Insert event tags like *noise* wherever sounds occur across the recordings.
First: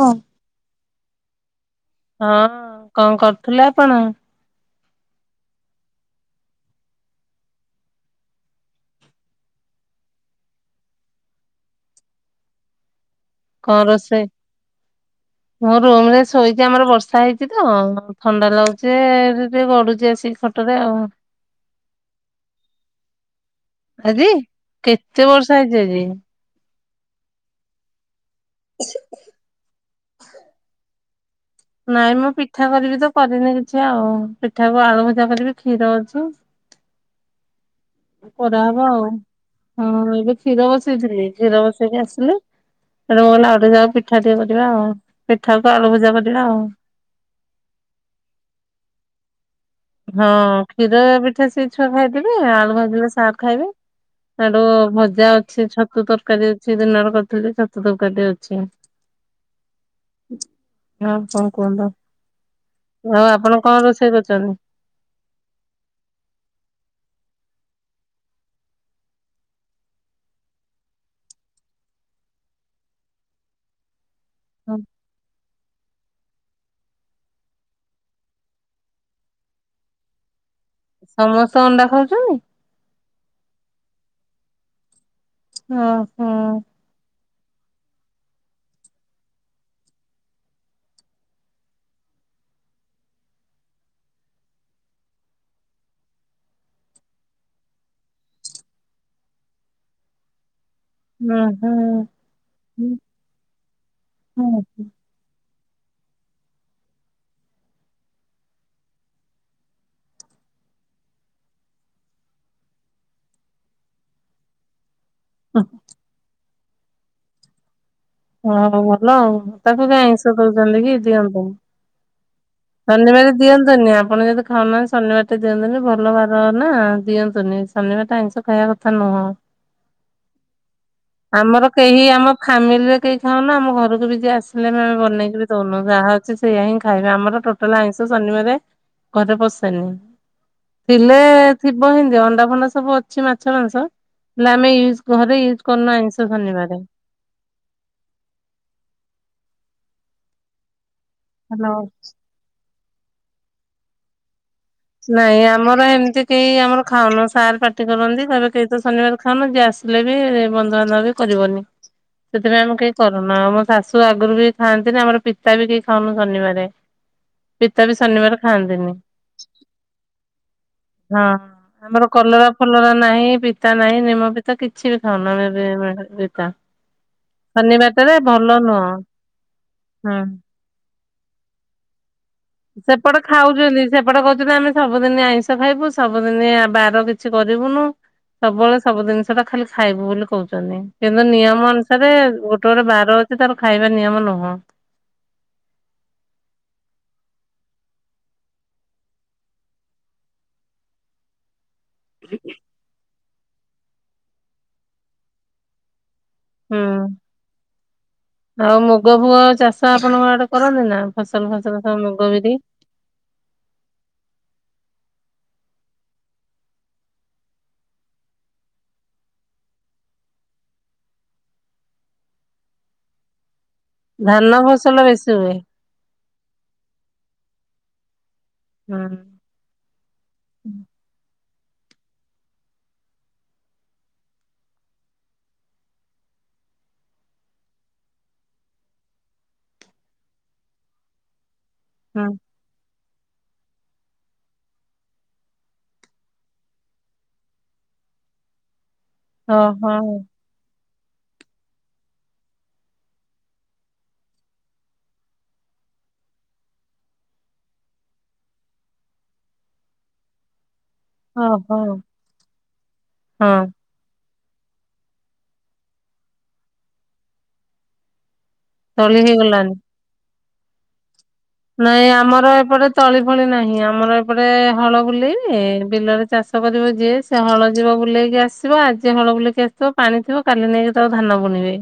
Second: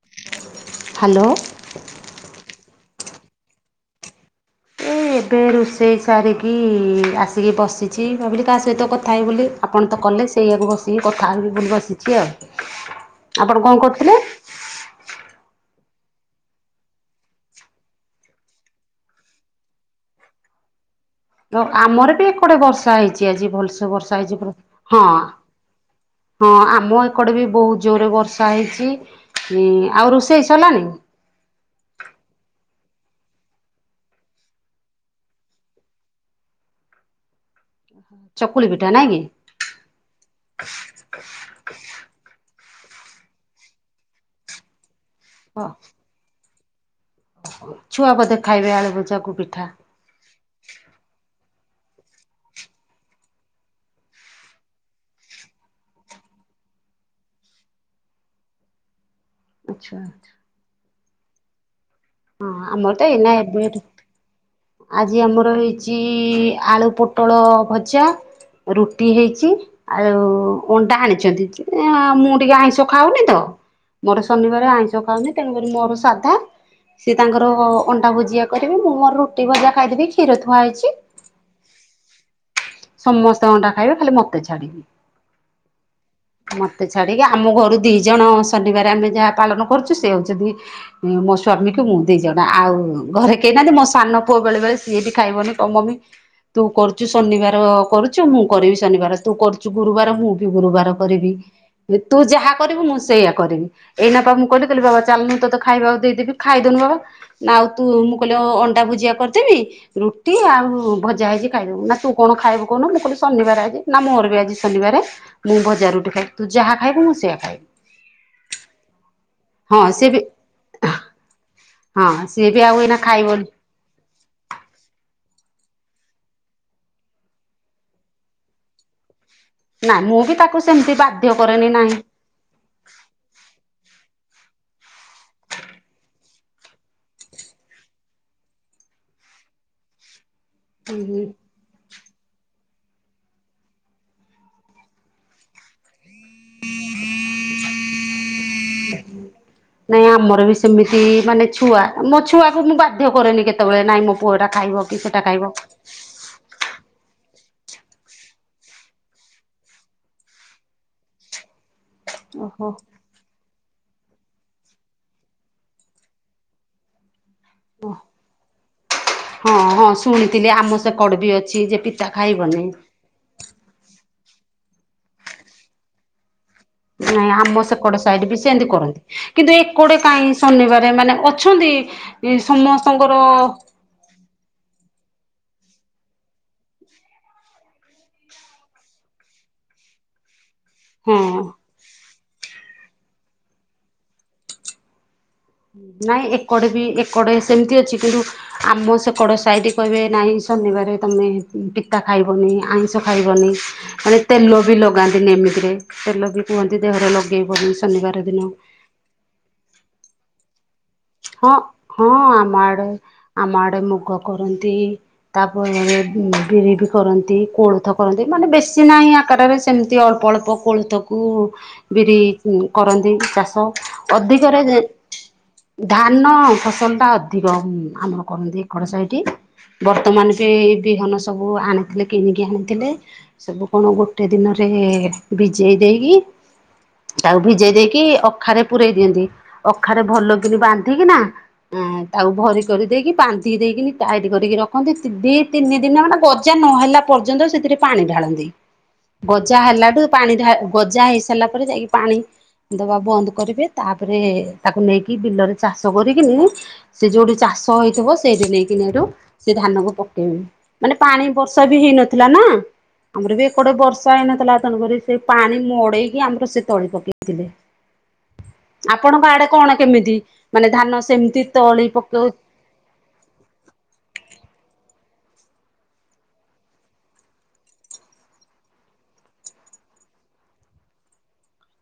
ହୁଁ। ହାଲୋ। ହଁ କଣ କରୁଥିଲେ ଆପଣ? ଏ ଏବେ ରୋଷେଇ ସାରିକି ଆସିକି ବସିଛି ଭାବିଲି କାହା ସହିତ କଥା ହେବି ବୋଲି ଆପଣ ତ କଲେ ସେଇଆକୁ ବସିକି କଥା ହେବି ବୋଲି ବସିଛି ଆଉ। ଆପଣ କଣ କରୁଥିଲେ? ମୋ ରୁମରେ ଶୋଇଚି ଆମର ବର୍ଷା ହେଇଚି ତ ଥଣ୍ଡା ଲାଗୁଚି ଏଇଠି ଟିକେ ଗଡୁଚି ଆସିକି। ଏଇ ଖଟ ରେ ଆଉ। ତ ଆମର ବି ଏ କଡେ ବର୍ଷା ହେଇଚି ଆଜି। ଭଲସେ ବର୍ଷା ଆଜି ହେଇଚି ଏପ୍ଟେ ହଁ କେତେ ବର୍ଷା ହେଇଛି ଆଜି। ହଁ ଆ ଆମ ଏକଡେ ବି ବୋହୁତ ଜୋରରେ ବର୍ଷା ହେଇଚି। ଆଉ ରୋଷେଇ ସଇଲାନି? ନାଇଁ ମୁଁ ପିଠା କରିବି ତ କରିନି କିଛି ଆଉ। ପିଠାକୁ ଆଳୁ ଭଜା କରିବି କ୍ଷୀର ଅଛି। ଚକୁଳି କରାହବ ପିଠା ନାଇଁ ଆଉ କି ହଁ ଏବେ କ୍ଷୀର ବସେଇଥିଲି କ୍ଷୀର ବସେଇକି ଆସିଲି। ହେଟୁ ମୁଁ କହିଲି ଆଉ ଟିକେ ଯାଉ ପିଠା ଟିକେ କରିବା ଆଉ। ପିଠାକୁ ଆଳୁ ଭଜା କରିବା ଆଉ। ଓହୋ ଛୁଆ ବୋଧେ ଖାଇବେ ଆଳୁ ଭଜାକୁ ପିଠା? ହଁ କ୍ଷୀର ପିଠା ସେ ଛୁଆ ଖାଇଦେବେ ଆଳୁ ଭାଜିଲେ ସାର୍ ଖାଇବେ। ସିଆଡୁ ଭଜା ଅଛି ଛତୁ ତରକାରୀ ଅଛି ଦିନରେ କରିଥିଲି ଛତୁ ତରକାରୀ ଅଛି। ଆଚ୍ଛା। ହଁ କଣ କୁହନ୍ତୁ ହଁ ଆମର ତ ଏଇନା ଆଉ ଆପଣ ଏବେ କଣ ରୋଷେଇ କରିଛନ୍ତି? ଆଜି ଆମର ହେଇଛି ଆଳୁ ପୋଟଳ ଭଜା। ରୁଟି ହେଇଛି ଆଉ ଅଣ୍ଡା ଆଣିଛନ୍ତି ମୁଁ ଟିକେ ଆଇଁଷ ଖାଉନି ତ। ମୋର ଶନିବାର ଆଇଁଷ ଖାଉନି ତେଣୁକରି ମୋର ସାଧା। ସେ ତାଙ୍କର ଅଣ୍ଡା ଭୁଜିଆ କରିବେ ମୁଁ ମୋର ରୁଟି ଭଜା ଖାଇଦେବି କ୍ଷୀର ଥୁଆ ହେଇଛି। ସମସ୍ତେ ଅଣ୍ଡା ଖାଉଛନ୍ତି। ସମସ୍ତେ ଅଣ୍ଡା ଖାଇବେ ଖାଲି ମୋତେ ଛାଡିକି। ଓ ହୋ। ମତେ ଛାଡିକି ଆମ ଘରୁ ଦି ଜଣ ଶନିବାର ଆମେ ଯାହା ପାଳନ କରୁଛୁ ସେ ହଉଛନ୍ତି। ସ୍ୱାମୀକୁ ମୁଁ ଦି ଜଣ ଆଉ ଘରେ କେହି ନାହାନ୍ତି ମୋ ସାନ ପୁଅ ବେଳେ ବେଳେ ସିଏ ବି ଖାଇବନି କ ମ- ତୁ କରୁଛୁ ଶନିବାର କରୁଛୁ ମୁଁ କରିବି ଶନିବାର। ତୁ କରୁଛୁ ଗୁରୁବାର ମୁଁ ବି ଗୁରୁବାର - କରିବି। ହୁଁ ତୁ ଯାହା କରିବୁ ମୁଁ ହୁଁ ସେଇଆ କରିବି। ଏଇଆ ତାହାଲେ ମୁଁ କହିଲି ବାବା ଚାଲିଲୁ ତୋତେ - ଖାଇବାକୁ ଦେଇଦେବି। ଖାଇଦଉନୁ ବାବା। ନା ଆଉ ତୁ ଅଣ୍ଡା ଭୁଜିଆ କରିଦେବି ରୁଟି ଆଉ ଭଜା - ଆଜି ଖାଇଦବୁ ନା ତୁ କଣ ଖାଇବୁ କହୁନୁ ମୁଁ କହିଲି ଶନିବାର ଆଜି ନା ମୋର ବି ଆଜି ଶନିବାରେ। ମୁଁ ଭଜା ରୁଟି ଖାଇବି। ତୁ ଯାହା ଖାଇବୁ ମୁଁ ସେଇହା ଖାଇବି। ହଁ ଭଲ ଆଉ ହଁ ତାକୁ ବି ସିଏ ଆଇଁଷ ଦଉଛନ୍ତି କି ଦିଅନ୍ତୁ ନି। ହଁ ସିଏ ବି ଆଉ ଏଇନା ଶନିବାର ଖାଇବନି ଦିଅନ୍ତୁନି ଆପଣ ଯଦି ଖାଉନାହାନ୍ତି ଶନିବାର ଟା - ଦିଅନ୍ତୁନି ଭଲ ବାର ନା ଦିଅନ୍ତୁନି ଶନିବାରଟା ଆଇଁଷ ଖାଇବା କଥା ନୁହଁ। ନା ମୁଁ ବି ତାକୁ ସେମିତି ବାଧ୍ୟ କରେନି ଆମର ନାହିଁ। କେହି ଆମ ଫାମିଲି ରେ କେହି କୁହନା ଆମ ଘରକୁ ଯଦି ଆସି- ହେଲେ ଆ ବନେଇକି ବି ଦଉନୁ ଯାହା ଅଛି ସେଇଆ ହିଁ ଖାଇବେ ଆମର। ଟୋଟାଲ ଆଇଁଷ ଶନିବାର ଘରେ ପଶେନି ଥିଲେ ଥିବ ହେ ଅଣ୍ଡା ଫଣ୍ଡା ସବୁ ଅଛି ମାଛ ମାଂସ ହେଲେ ଆମେ ୟୁଜ୍ ଘରେ ୟୁଜ କରୁନା ଆଇଁଷ। ଧନ୍ୟବାଦ। ନାଇଁ ଆମର ବି ସେମିତି ମାନେ ହ୍ୟାଲୋ। ଛୁଆ ମୋ ଛୁଆକୁ ମୁଁ ବାଧ୍ୟ କରେନି କେତେବେଳେ ନାଇଁ ମୋ ପୁଅ ଏଇଟା ନାଇଁ ଆମର ଏମିତି କେହି ଆମର ଖାଉନୁ। ସାର୍ ପାଟି କରନ୍ତି କହିବେ କେହି ତ ଶନିବାର ଖାଅନୁ ଯିଏ ଆସିଲେ ବି ବନ୍ଧୁବାନ୍ଧବ ବି କରିବନି। ସେଥିପାଇଁ ଓହୋ। ଆମେ କେହି କରୁନା ମ ଶାଶୁ ଆଗରୁ ବି ଖାଆନ୍ତି। ଆମର ପିତା ବି କେହି ଖାଉନୁ ଶନିବାରେ। ଓ ପିତା ବି ଶନିବାର ଖାଆନ୍ତିନି। ହଁ ହଁ ଶୁଣିଥିଲି ଆମ ସେକଡ ବି ହଁ ଅଛି ଯେ ପିତା ଆମର କଲରା ଖାଇବନି। ଫଲରା ନାହିଁ ପିତା ନାହିଁ ନିମ ପି ତା କିଛି ବି ଖାଉନୁ ଆମେ ଏବେ ବେ ପିତା। ନାଇଁ ଆମ ଶନି ସେକଡ ବାରରେ ସାଇଡ ବି ଭଲ ସେନ୍ତି ନୁହଁ କରନ୍ତି କିନ୍ତୁ ଏକଡେ ହୁଁ। କାଇଁ ଶନିବାର ମାନେ ଅଛନ୍ତି ସମସ୍ତଙ୍କର ସେପଟେ ଖାଉଚନ୍ତି ସେପଟେ କୋହୁଚନ୍ତି ଆମେ ସବୁଦିନି ଆଇଁଷ ଖାଇବୁ ସବୁଦିନି ବାର କିଛି କରିବୁନୁ। ସବୁବେଳେ ସବୁ ଜିନିଷ ଟା ଖାଲି ଖାଇବୁ ବୋଲି କହୁ ହଁ କିନ୍ତୁ ନିୟମ ଅନୁସାରେ ଗୋଟେ-ଗୋଟେ ବାର ଅଛି ତାର ଖାଇବା ନିୟମ ନୁହଁ। ନାଇଁ ଏକଡେ ବି ଏକଡେ ସେମିତି ଅଛି କିନ୍ତୁ ଆମ ସେକଡ ସାଇଡ କହିବେ ନାଇଁ ଶନିବାରେ ତମେ ପିତା ଖାଇବନି ଆଇଁଷ ଖାଇବନି ମାନେ ତେଲ ବି ଲଗାନ୍ତିନି ଏମିତିରେ ତେଲ ବି କୁହନ୍ତି ହୁଁ ଦେହରେ ଲଗେଇବନି ଶନିବାର ଦିନ। ଆଉ ମୁଗ ଫୁଗ ଚାଷ ଆପଣଙ୍କ ଆଡେ କରନ୍ତି ନା ଫସଲ ଫସଲ ସବୁ ହଁ-ହଁ ମୁଗ ବିରି ଆମ ଆଡେ ଆମ ଆଡେ ମୁଗ କରନ୍ତି। ତାପରେ ବିରି ବି କରନ୍ତି କୋଳଥ କରନ୍ତି ମାନେ ବେଶୀ ନାହିଁ ଆକାରରେ ସେମିତି ଅଳ୍ପ ଅଳ୍ପ ଅଳ୍ପ କୋଳଥକୁ ବିରି କରନ୍ତି ଚାଷ ଧାନ ଅଧିକରେ ଫସଲ ବେଶୀ ହୁଏ। ଧାନ ଫସଲଟା ଅଧିକ ଆମର। କରନ୍ତି ଏକଡ ହୁଁ। ସାହିଟି ବର୍ତ୍ତମାନ ବି-ବିହନ ସବୁ ସବୁ ଆଣିଥିଲେ କିଣିକି ଆଣିଥିଲେ ସବୁ କଣ ଗୋଟେ ଦିନରେ ଭିଜେଇ ଦେଇକି ତାକୁ ଭିଜେଇ ଦେଇକି ଅଖାରେ ପୂରେଇ ଦିଅନ୍ତି ଅଖାରେ ଭଲ ବାନ୍ଧିକି ନା ତାକୁ ଭରି କରି ଦେଇେଇକି ବାନ୍ଧି ଦେଇକିନି ଟାଇଟ୍ କରିକି ରଖନ୍ତି ଦି ତିନି ଦିନ ମାନେ ଗଜା ନହେଲା ପର୍ଯ୍ୟନ୍ତ ସେଥିରେ ପାଣି ଢାଳନ୍ତି ହଁ ଗଜା ହଁ। ହେଲାଠୁ ପାଣି ଗଜା ହେଇସାରିଲା ପରେ ଯାଇକି ପାଣି ଦବା ବନ୍ଦ କରିବେ ତାପରେ ତାକୁ ନେଇକି ଏଇବିଲରେ ଚାଷ କରିକିନି ସେ ଯୋଉଠି ଚାଷ ହେଇଥିବ ସେଇଠି ନେଇକିନି ଏଠୁ ସେ ଧାନକୁ ପକେ ହୁଉମାନେ ପାଣି ବର୍ଷା ବି ଓହୋ ହେଇନଥିଲା ନା ଆମର ବି ହଁ ଏଡେ ବର୍ଷା ହେଇନ ପଲା ତେଣୁ ସେ ପାଣି ମଡେଇକି ଆମର ସେ ତଳି ପକେଇଥିଲେ। ତଳି ଆପଣଙ୍କ ଆଡେ କଣ ହେଇଗଲାଣି। କେମିତି ମାନେ ଧାନ ସେମିତି ତଳି ନାଇଁ ପକଉ ଆମର ଏପଟେ ତଳି ଭଳି ନାହିଁ ଆମର ଏପଟେ ହଳ ବୁଲେଇ ବେ ବିଲରେ ଚାଷ କରିବ ଯିଏ ସେ ହଳ ଯିବ ବୁଲେଇକି ଆସିବ ଆଜି ହଳ ବୁଲକି ଆସିବ ପା ଆଣିଥିବ କାଲି ନେଇକି ତାକୁ ଧାନ ବୁଣିବେ।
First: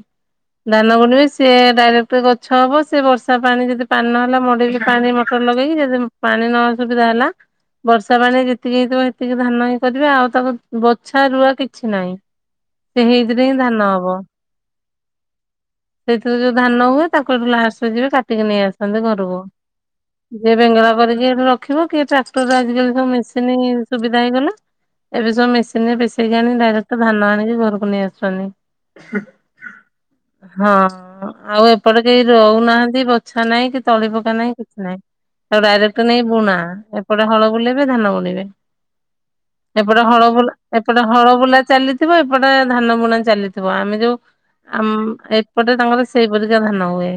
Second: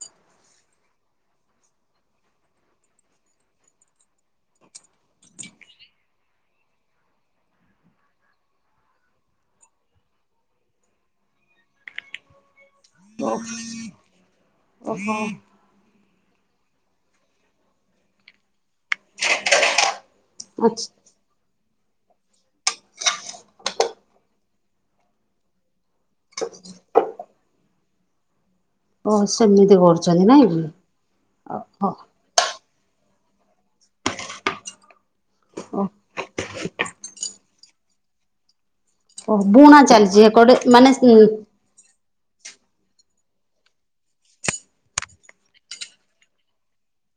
ଧାନ ବୁଣିବେ ସେ ଡାଇରେକ୍ଟ ଗଛ ହବ ସି ବର୍ଷା ପାଣି ଯଦି ପାଣି ନହେଲା ମ ପାଣି ମଟର ଲଗେଇକି ଯଦି ପାଣି ନସୁବିଧା ହେଲା ବର୍ଷା ପାଣି ଯେତିକି ହେଇଥିବ ସେତିକି ଧାନ ହଇ କରିବେ ଆଉ ତାକୁ ବଛା ରୁଆ କିଛି ନାହିଁ। ସେ ହେଇଥିରେ ହିଁ ଧାନ ହବ। ସେଇଥିରେ ଯୋଉ ଧାନ ହୁଏ ତାକୁଠୁ ଲାସ୍ ଯିବେ କାଟିକି ନେଇ ଆସନ୍ତି ଘରକୁ। ଯିଏ ଅଛି। ବେଙ୍ଗଳା କରିକି ର କି ଟ୍ରାକ୍ଟର ଆଜି କାଲି ମେସିନ୍ ସୁବିଧା ହେଇଗଲା ଏବେ ସବୁ ମେସି ସିନେ ପିଶେକି ଆଣି ଡାଇରେକ୍ଟ ଧାନ ଆଣିକି ଘରକୁ ନେଇ ଆସୁଛନ୍ତି। ଓ ସେମିତି କରୁଛନ୍ତି ନାଇଁ କି ହଁ ଓ ଆଉ ଏପଟେ ଓ କେହି ରହୁନାହାନ୍ତି। ବଛା ନାଇଁ କି ତଳି ପକା ନାଇଁ କିଛି ନାଇଁ ଡାଇରେକ୍ଟ ନେଇ ବୁଣା ଏପଟେ ହଳ ବୁଲେଇବେ ଧାନ ବୁଣିବେ। ଓ ବୁଣା ଏପଟେ ଚାଲିଛି ହଳ ବୁଲା ଏକଡେ ଏପଟେ ମାନେ ହଳ ବୁଲା ଚାଲିଥିବ ଏପଟେ ଧାନ ବୁଣା ଚାଲିଥିବ ଆମେ ଯୋଉ ଆମ ଏପଟେ ତାଙ୍କର ସେଇପରିିକା ଧାନ ହୁଏ।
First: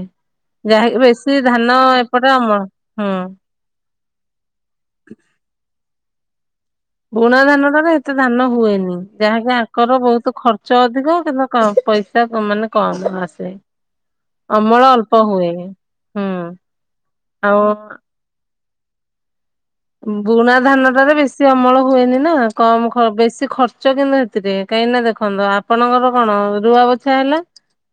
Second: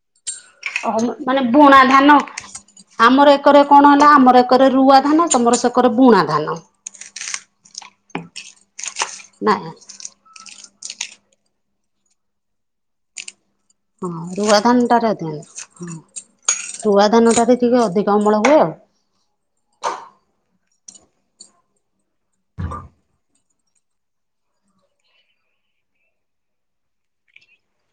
ଓହୋ ଯାହାକ ବେଶୀ ମାନେ ବୁଣା ଧାନ ଏପଟେ ଅମଳ ହୁଁ। ଆମର ଏକରେ କଣ ହେଲା ଆମର ଏକରେ ରୁଆ ଧାନ ତମର ସେକରେ ବୁଣା ଧାନ। ବୁଣା ଧାନଟାରେ ଏତେଧାନ ହୁଏନି ଯାହାକି ନା ହଁ ଆଙ୍କର ବହୁତ ଖର୍ଚ୍ଚ ଚ ଅଧିକ କିନ୍ତ କ ପଇସା ମାନେ କମ୍ ଆସେ। ହଁ ରୁଆ ଅମଳ ଧାନ ଅଳ୍ପ ଟାରେ ହୁଏ ହୁଁ ଶୁଆ ଧାନ ଟାରେ ଆଉ ଟିକେ ଅଧିକ ଅମଳ ହୁଏ ଆଉ। ବୁଣା ଧାନଟାରେ ବେଶୀ ଅମଳ ହୁଏନି ନା କମ୍ ବେଶୀ ଖର୍ଚ୍ଚ କିନ୍ତୁ ଏଥିରେ କ ଏନାଦେଖନ୍ତ ଆପଣଙ୍କର କଣ ରୁଆ ବଛା ହେଲା।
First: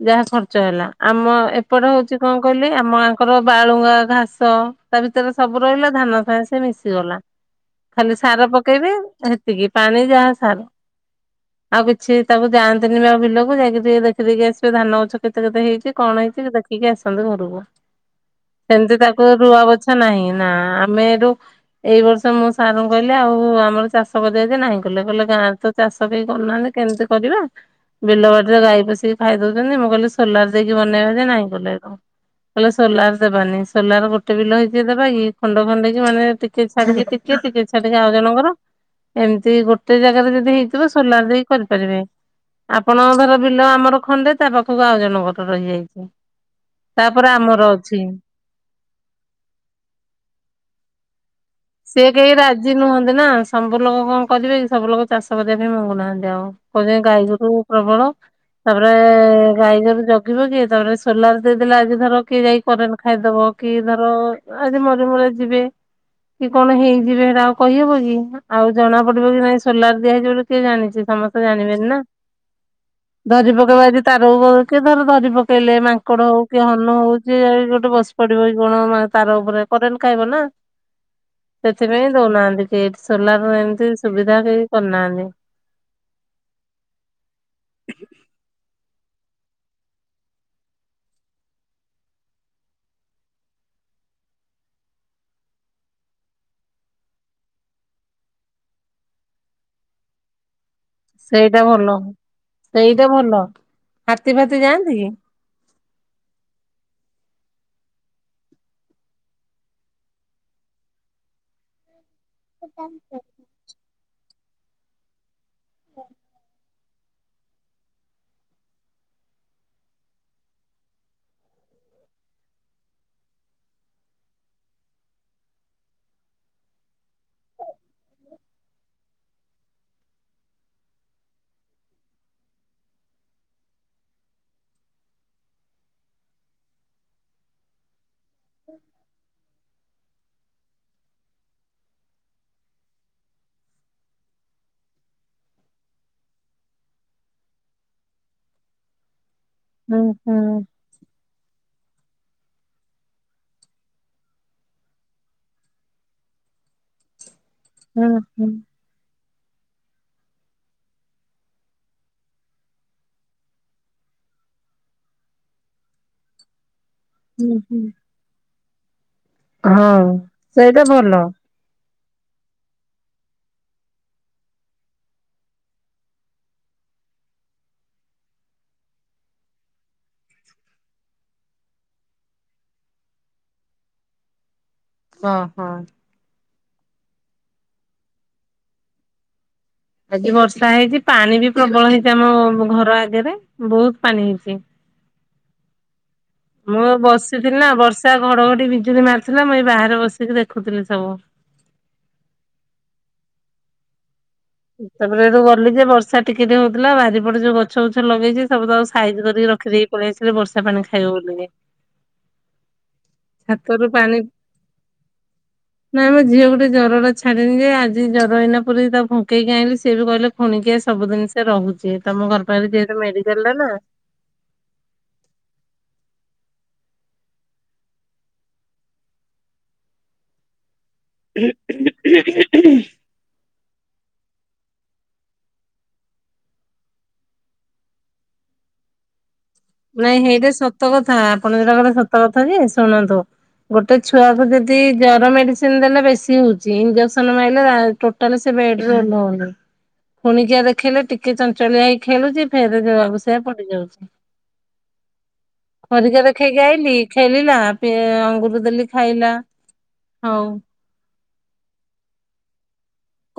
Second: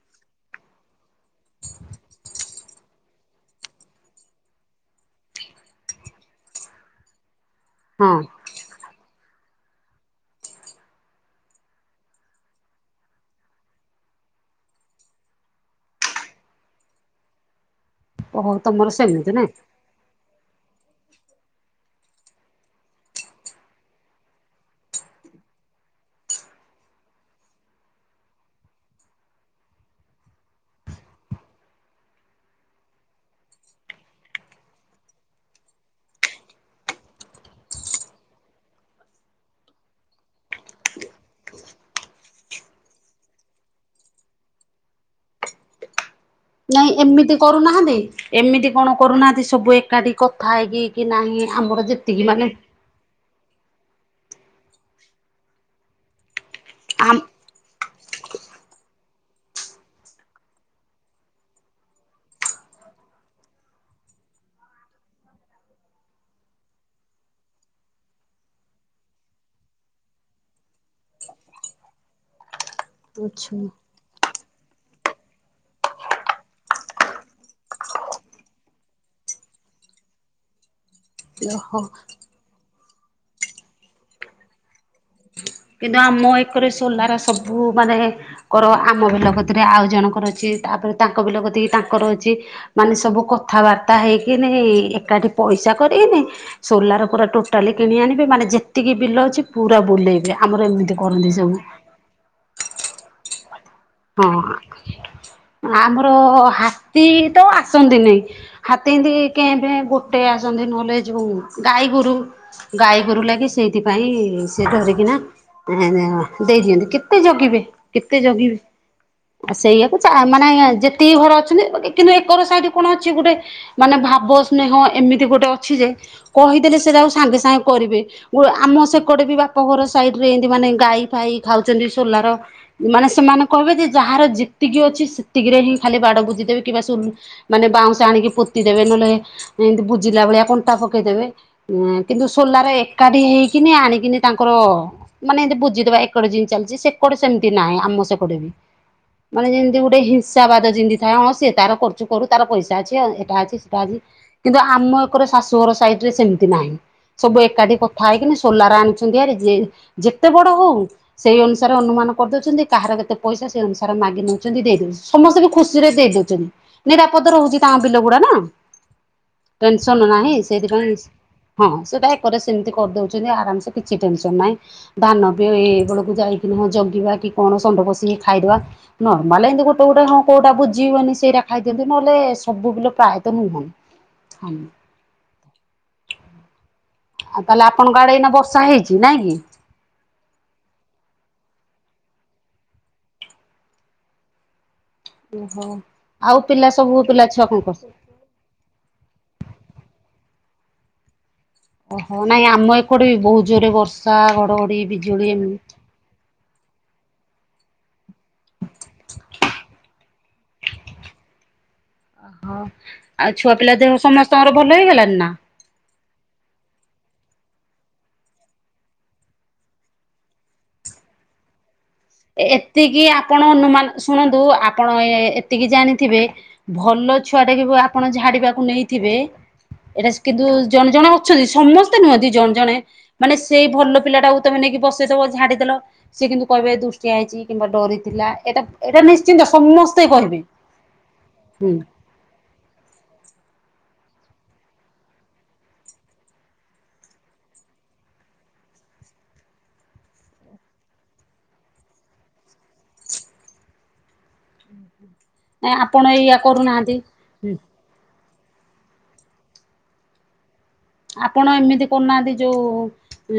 ଯାହା ଖର୍ଚ୍ଚ ହେଲା ଆମ ଏପଟେ ହଉଛି କଣ କହିଲି ଆମଙ୍କର ବାଳୁଙ୍ଗା ଘାସ ତା ଭିତରେ ସବୁ ରହିଲା ଧାନ ଫ ସେ ମିଶିଗଲା ହଁ ଖାଲି ସାର ପକେଇବେ ସେତିକି ପାଣି ଯାହା ସାର ଆଉ କିଛି ତାକୁ ଯାଆନ୍ତିନି ଆଉ ବିଲକୁ ଯାଇକି ଟିକେ ଦେଖିଦେକି ଆସିବେ ଧାନ ଗଛ କେତେ-କେତେ ହେଇଛି କଣ ଦେଖିକି ଆସନ୍ତୁ ଘରକୁ ଓହୋ ତମର ସେମିତି ତାକୁ ନାଇଁ ରୁଆ ବଛା ନାହିଁ। ନା ଆମେ ରୁ ଏଇ ବର୍ଷ ମୁଁ ସାର୍ ଙ୍କୁ କହିଲେ ଆଉ ଆମର ଚାଷ କରିଦବା ଯେ ନାହିଁ କଲେ କହିଲେ ଗାଁରେ ତ ଚାଷ ବି କ ନାହାଁନ୍ତି କେମିତି କରିବା। ବିଲ ବାଡିରେ ଗାଈ ପୋଷିକି ଖାଇଦୋଉଚନ୍ତି ମୁଁ କହିଲି ସୋଲାର ଦେଇକି ମନେଇବା ନାଇଁ କଲେ ହେଟୁ। କଲେ ସୋଲାର ଦେବାନି ସୋଲାର ଗୋଟେ ବିଲ ହେଇକ ଦେବା କି ଖଣ୍ଡ ଖଣ୍ଡେଇକି ମାନେ ଟିକେ ଛାଡିକି ଟିକେ ଟିକେ ଛାଡିକି ଆଉ ଜଣଙ୍କର ଏମିତି ଗୋଟେ ଜାଗାରେ ଯଦି ହେଇଥିବ ସୋଲାର ଦେଇକି କରିପାରିବେ। ଆପଣଙ୍କ ଧର ବିଲ ଆମର ଖଣ୍ଡେ ତା ପାଖକୁ ଆଉ ଜଣଙ୍କର ରହିଯାଇଚି। ନାଇଁ ଏମିତି କରୁନାହାନ୍ତି ଏମିତି କଣ କରୁନାହାନ୍ତି ସବୁ ଏକାଠି କଥା ହେଇକି କି ନାହିଁ। ଆମର ସେ ଯେତିକି କେହି ମାନେ ରାଜି ନୁହନ୍ତି ନା ସବୁ ଲୋକ କଣ କରିବେ କି ସବୁ ଲୋକ ଚାଷ କରିବା ପାଇଁ ମଙ୍ଗୁନାହାନ୍ତି ଆଉ ଆମ ଗାଈଗୋରୁ ପ୍ରବଳ ତାପରେ ଗାଈଗୋରୁ ଜଗିବ କିଏ ତାପରେ ସୋଲାର ଦେଇଦେଲେ ଆଜି ଧର କିଏ ଯାଇକ୍ କରେଟ୍ ଖାଇଦବ କି ଧର ଆଜି ମରି ମୁରା ଯିବେ। କି କଣ ହେଇଯିବେ। ସେଇଟା ଆଉ କହିହବ କି ଆଉ ଜଣା ପଡିବ କି ନାଇଁ ସୋଲାର ଦିଆ ହେଇଯିବ କିଏ ଜାଣିଚି ସମସ୍ତେ ଜାଣିବେନି ନା ଧରି ଆଛା ପକେଇବା ଆଜି ତାରକୁ କେଏ ଥର ଧରି ପକେଇଲେ ମାଙ୍କଡ ହଉ କି ହନୁ ହଉ ଯ ଗୋଟେ ବସି ପଡିବ କଣ ତାର ଉପରେ କରେଟ୍ ଖାଇବ ନା ଓହୋ ସେଥିପାଇଁ ଦୋଉନାହାନ୍ତି କେ ସୋଲାର ଏମିତି ସୁବିଧା କେହୀ କିନ୍ତୁ ଆମ ଏକରେ ସୋଲାର ସବୁ ମାନେ କର ଆମ ବିଲ କତିରେ ଆଉ ଜଣଙ୍କର ଅଛି। ତାପରେ ତାଙ୍କ ବିଲଗତିକି ତାଙ୍କର ଅଛି। ମାନେ ସବୁ କଥାବାର୍ତ୍ତା ତା ହେଇକି ଏକାଠି ପଇସା କରିକିନି ସୋଲାର ପରା ଟୋଟାଲି କି ଆଣିବେ ମାନେ ଯେତ କି ବିଲ ଅଛି ପୁରା ବୁଲେଇବେ ଆମର ଏମିତି କରନ୍ତି ସବୁ। ସେଇଟା ଭଲ ସେଇଟା ଭଲ। ହାତୀ ଫାତି ଯାଆନ୍ତି କି? ହଁ ଆମର ହାତୀ ତ ଆ ଆସନ୍ତିନି ହାତୀ ଏନ୍ତି କେ ଭେ ଗୋଟେ ଆସନ୍ତି ନହେଲେ ଯୋଉ ଗାଈ ଗୋରୁ ଗାଈ ଗୋରୁ ଲାଗି ସେଇଥିପାଇଁ ସେ ଧରିକିନା ଦେଇଦିଅନ୍ତି କେତେ କେତେ ଜଗିବେ କେତେ ଜଗିବେ। *inaudible* ଆ ସେଇଆାକୁ ମାନେ ଯେତିକି ଘର ଅଛନ୍ତି। ବାକି କିନ୍ତୁ ଏକର ସାଇଡ କଣ ଅଛି ଗୋଟେ ମାନେ ଭାବ ସ୍ନେହ ଏମିତି ଗୋଟେ ଅଛି ଯେ କହିଦେଲେ ସେଟା ଆଉ ସାଙ୍ଗେ ସାଙ୍ଗେ କରିବେ ଆମ ସେ କଡେ ବି ବାପ ଘର ସାଇଡ ରେ ଏମତି ମାନେ ଗାଈ ଫାଇ ଖାଉଛନ୍ତି ସୋଲାର ମାନେ ସେମାନେ କହିବେ ଯେ ଯାହାର ଯେତିକି ଅଛି ସେତିକିରେ ହିଁ ଖାଲି ବାଡ ବୁଝିଦେବେ କିବା ମାନେ ବାଉଁଶ ଆଣିକି ପୋତି ଦେବେ ନହେଲେ ଏମତି ଜିଲା ଭଳିଆ କଣ୍ଟା ପକେଇଦେବେ କିନ୍ତୁ ସୋଲାର ଏକାଠି ହେଇକିନି ଆଣିକିନି ତାଙ୍କର ମାନେ ଏମିତି ବୁଝିଦବା ଏକଡ ଜିନି ଚାଲିଛି ସେକଡ ସେମିତି ନାହିଁ ଆମ ସେ ପେଟ ବି ମାନେ ଯେମତି ଗୋଟେ ହୁଁ ହୁଁ ହିଂସାବାଦ ଯେମିତି ଥାଏ କଣ ସ ତାର କର। କରୁ ତାର ପଇସା ଅଛି ଏଟା ଅଛି ସେଟା ଅଛି କିନ୍ତୁ ଆମ ଏକର ଶାଶୁ ଘର ସାଇଡ ରେ ସେମିତି ନାହିଁ। ସବୁ ଏକାଠି କଥା ହୁଁ ହେଇକି ହୁଁ ସୋଲାର ଆଣିଛନ୍ତି ଭାରି। ଯେତେ ବଡ ହଉ ସେଇ ଅନୁସାରେ ଅନୁମାନ କରିଦୋଉଚନ୍ତି କାହାର କେତେ କେତେ ପଇସା ସେ ଅନୁସାରେ ମାଗି ନୋଉଚନ୍ତି ଦେଇଦୋଉଚନ୍ତି ସମସ୍ତେ ବି ଖୁସି ରେ ଦେଇଦୋଉଚନ୍ତି। ନିରାପଦ ରୋହୁଚି ହୁଁ ତାଙ୍କ ହୁଁ ବିଲଗୁଡା ନା। ହଁ ତେନସନ୍ ନାହିଁ ସେଇଟା ସେଇଥିପାଇଁ ଭଲ। ହଁ ସେଟା ସେମିତି କରିଦୋଉଚନ୍ତି ଆରାମସ କିଛି ଟେନସନ ନାହିଁ ଧାନ ବି ଏଇ ବେଳକୁ ଯାଇକି ହଁ ଜଗିବା କି କଣ ଷଣ୍ଢ ପଶି କି ଖାଇଦବା ନର୍ମାଲ ଏମିତୀ ଗୋଟେ ଗୋଟ ହଁ କୋଉଟା ବୁଜୀବନୀ ସେଇଟା ଖାଇଦିଅନ୍ତି ନହଲେ ସବୁ ବିଲ ପ୍ରାୟେ ତ ନୁହଁ ହଁ। ଅହଁ। ଆଉ ତାହେଲେ ଆପଣଙ୍କ ଆଡେ ଏଇନା ବର୍ଷା ହେଇଚି ନାଇଁ କି ଆଜି ବର୍ଷା ହେଇଚି ପାଣି ବି ପ୍ରବଳ ହେଇଚି ଆମ ଘର ଆଗରେ ବହୁତ ପାଣି ହେଇଚି। ଓହୋ। ଆଉ ପିଲା ମୁଁ ସବୁ ପିଲା ଛୁଆ କଣ ବସିଥିଲା କରୁଛନ୍ତି? ବର୍ଷା ଘଡଘଡି ବିଜୁଳି ମାରିଥିଲା ମୁଁ ଏଇ ବାହାରେ ବସିକି ଦେଖି ଦେଖୁଥିଲି ସବୁ। ଓହୋ ନାଇଁ ଆମ ଏକୁଟେ ବି ବହୁତ ଜୋରେ ବର୍ଷ ତାପରେ ହେଠୁ ଗଲି ଯେ ବର୍ଷା ଟିକେ ଟିକେ ହଉଥିଲା ବାରିପଟେ ଯୋଉ ଗଛ ଗୁଛି ଲଗେଇଛି ସବୁ ତକ ସାଇଜ କରିକି ରଖିଦେଇକି ପଳେଇଆସିଲି ବର୍ଷା ପାଣି ଖାଇବ ବୋଲି। *inaudible* ଅ ହୋ। ଆଉ ଛୁଆ ପିଲା ଦେହ ପାଣି ସମସ୍ତଙ୍କର ଭଲ ହେଇଗଲଣି ନା। ଛାଡ଼ିନି ଯେ ଆଜି ଜରଇନା ପୁରୀ ତା ତ ଫୁଙ୍କେଇକି ଆଣିଲି ସେିଏ ବି କହିଲେ ଖୁଣିକିଆ ସବୁିଦିନସେ ରହୁଛି। ତମ ଘର ପାଖରେ ଯେହେତୁ ଏତିକି ମେଡିକାଲ ଆପଣ ଟା ନା ଅନୁମାନ ଶୁଣନ୍ତୁ ଆପଣ ଏତିକି ଜାଣିଥିବେ ଭଲ ଛୁଆ ଟା କି ଆପଣ ଝାଡିବାକୁ ନେଇଥିବେ ଏଇଟା କିନ୍ତୁ ଜଣେ ଜଣେ ଅଛନ୍ତି ସମସ୍ତେ ନୁହଁନ୍ତି ଜଣେ ଜଣେ ମାନେ ସେଇ ଭଲ ପିଲାଟାକୁ ତମେ ନେଇକି ବସେଇଥବ ଝାଡିଦେଲ ସିଏ କିନ୍ତୁ କହିବେ ଦୃଷ୍ଟି ହେଇଛି କିମ୍ବା ଡରି ଥିଲା ଏଇଟା ଏଇଟା ନି ନାଇଁ ହେଇଟା ସତ କଥା ଆପଣ ଯୋଉଟା ହୁଁ କହିଲେ ସତ କଥା ଯେ ଶୁଣନ୍ତୁ ଗୋ ଟେ ଛୁଆକୁ ଯଦି ଜର ମେଡିସିନ ଦେଲେ ବେଶୀ ହଉଛି ଇଞ୍ଜେକ୍ସନ ମାଇଲେ ଟୋଟାଲ ସେ ବେଡରେ ଓହ୍ଲଉନି। ଖୁଣିକିଆ ଦେଖିଲେ ଟିକେ ଚଞ୍ଚଳିଆ ହେଇ ଖେଳୁଛି ଫେରେ ଯଉଆକୁ ସେଇଆ ପଡିଯାଉଛି। ନାଇଁ ଆପଣ ଖରିକା ଏଇଆ ଦେଖେଇକି କରୁନାହାନ୍ତି ଆଇଲିି ହୁଁ ଖେଳିଲା ଅଙ୍ଗ ଦେଲି ଖାଇଲା ହଉ। ଆପଣ ଏମିତି କରୁନାହାନ୍ତି ଯଉ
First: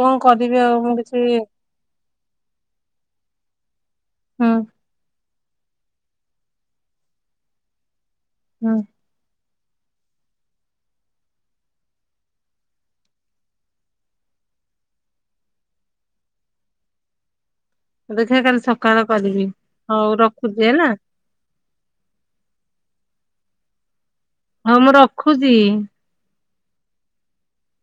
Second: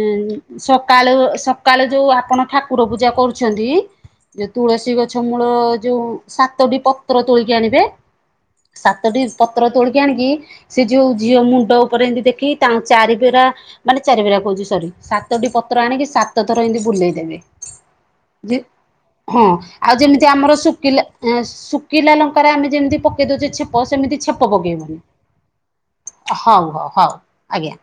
ଇଁ କଣ ଇଁ କରିବି ଆଉ ମୁଁ ସକାଳ କିଛି ସକାଳୁ ଯୋଉ ଆପଣ ଠାକୁର ପୂଜା କରୁଛନ୍ତି ଯୋଉ ହୁଁ ତୁଳସୀ ଗଛ ମୂଳ ଯୋଉ ସାତଟି ପତ୍ର ତୋଳିକି ଆଣିବେ ହୁଁ ସାତଟି ପତ୍ର ତୋଳିକି ଆଣିକି ସେ ଯୋଉ ଝିଅ ମୁଣ୍ଡ ଉପରେ ଏମିତି ଦେଖ କି ତାଙ୍କ ଚାରିଭେରା ମାନେ ଚାରିଭେରା କହୁଛି ସରି ସାତଟି ପତ୍ର ଆଣିକି ସାତ ଥର ଏମିତି ବୁଲେଇ ଦେବେ। ଦେଖିବେ ଯେ କାଲି ସକାଳ ହଁ କରିବି ଆଉ ହଉ ଯେମିତି ଆମର ରଖୁଛି ହେଲା ଶୁଖିଲା ଶୁଖିଲା ଲଙ୍କାରେ ଆମେ ଯେମିତି କେଦୁଛି ଛେପ ସେମିତି ଛେପ ହଉ ମୁଁ ପକେଇବନି ରଖୁଛି। ହଉ। ହ ହଉ ଆଜ୍ଞା।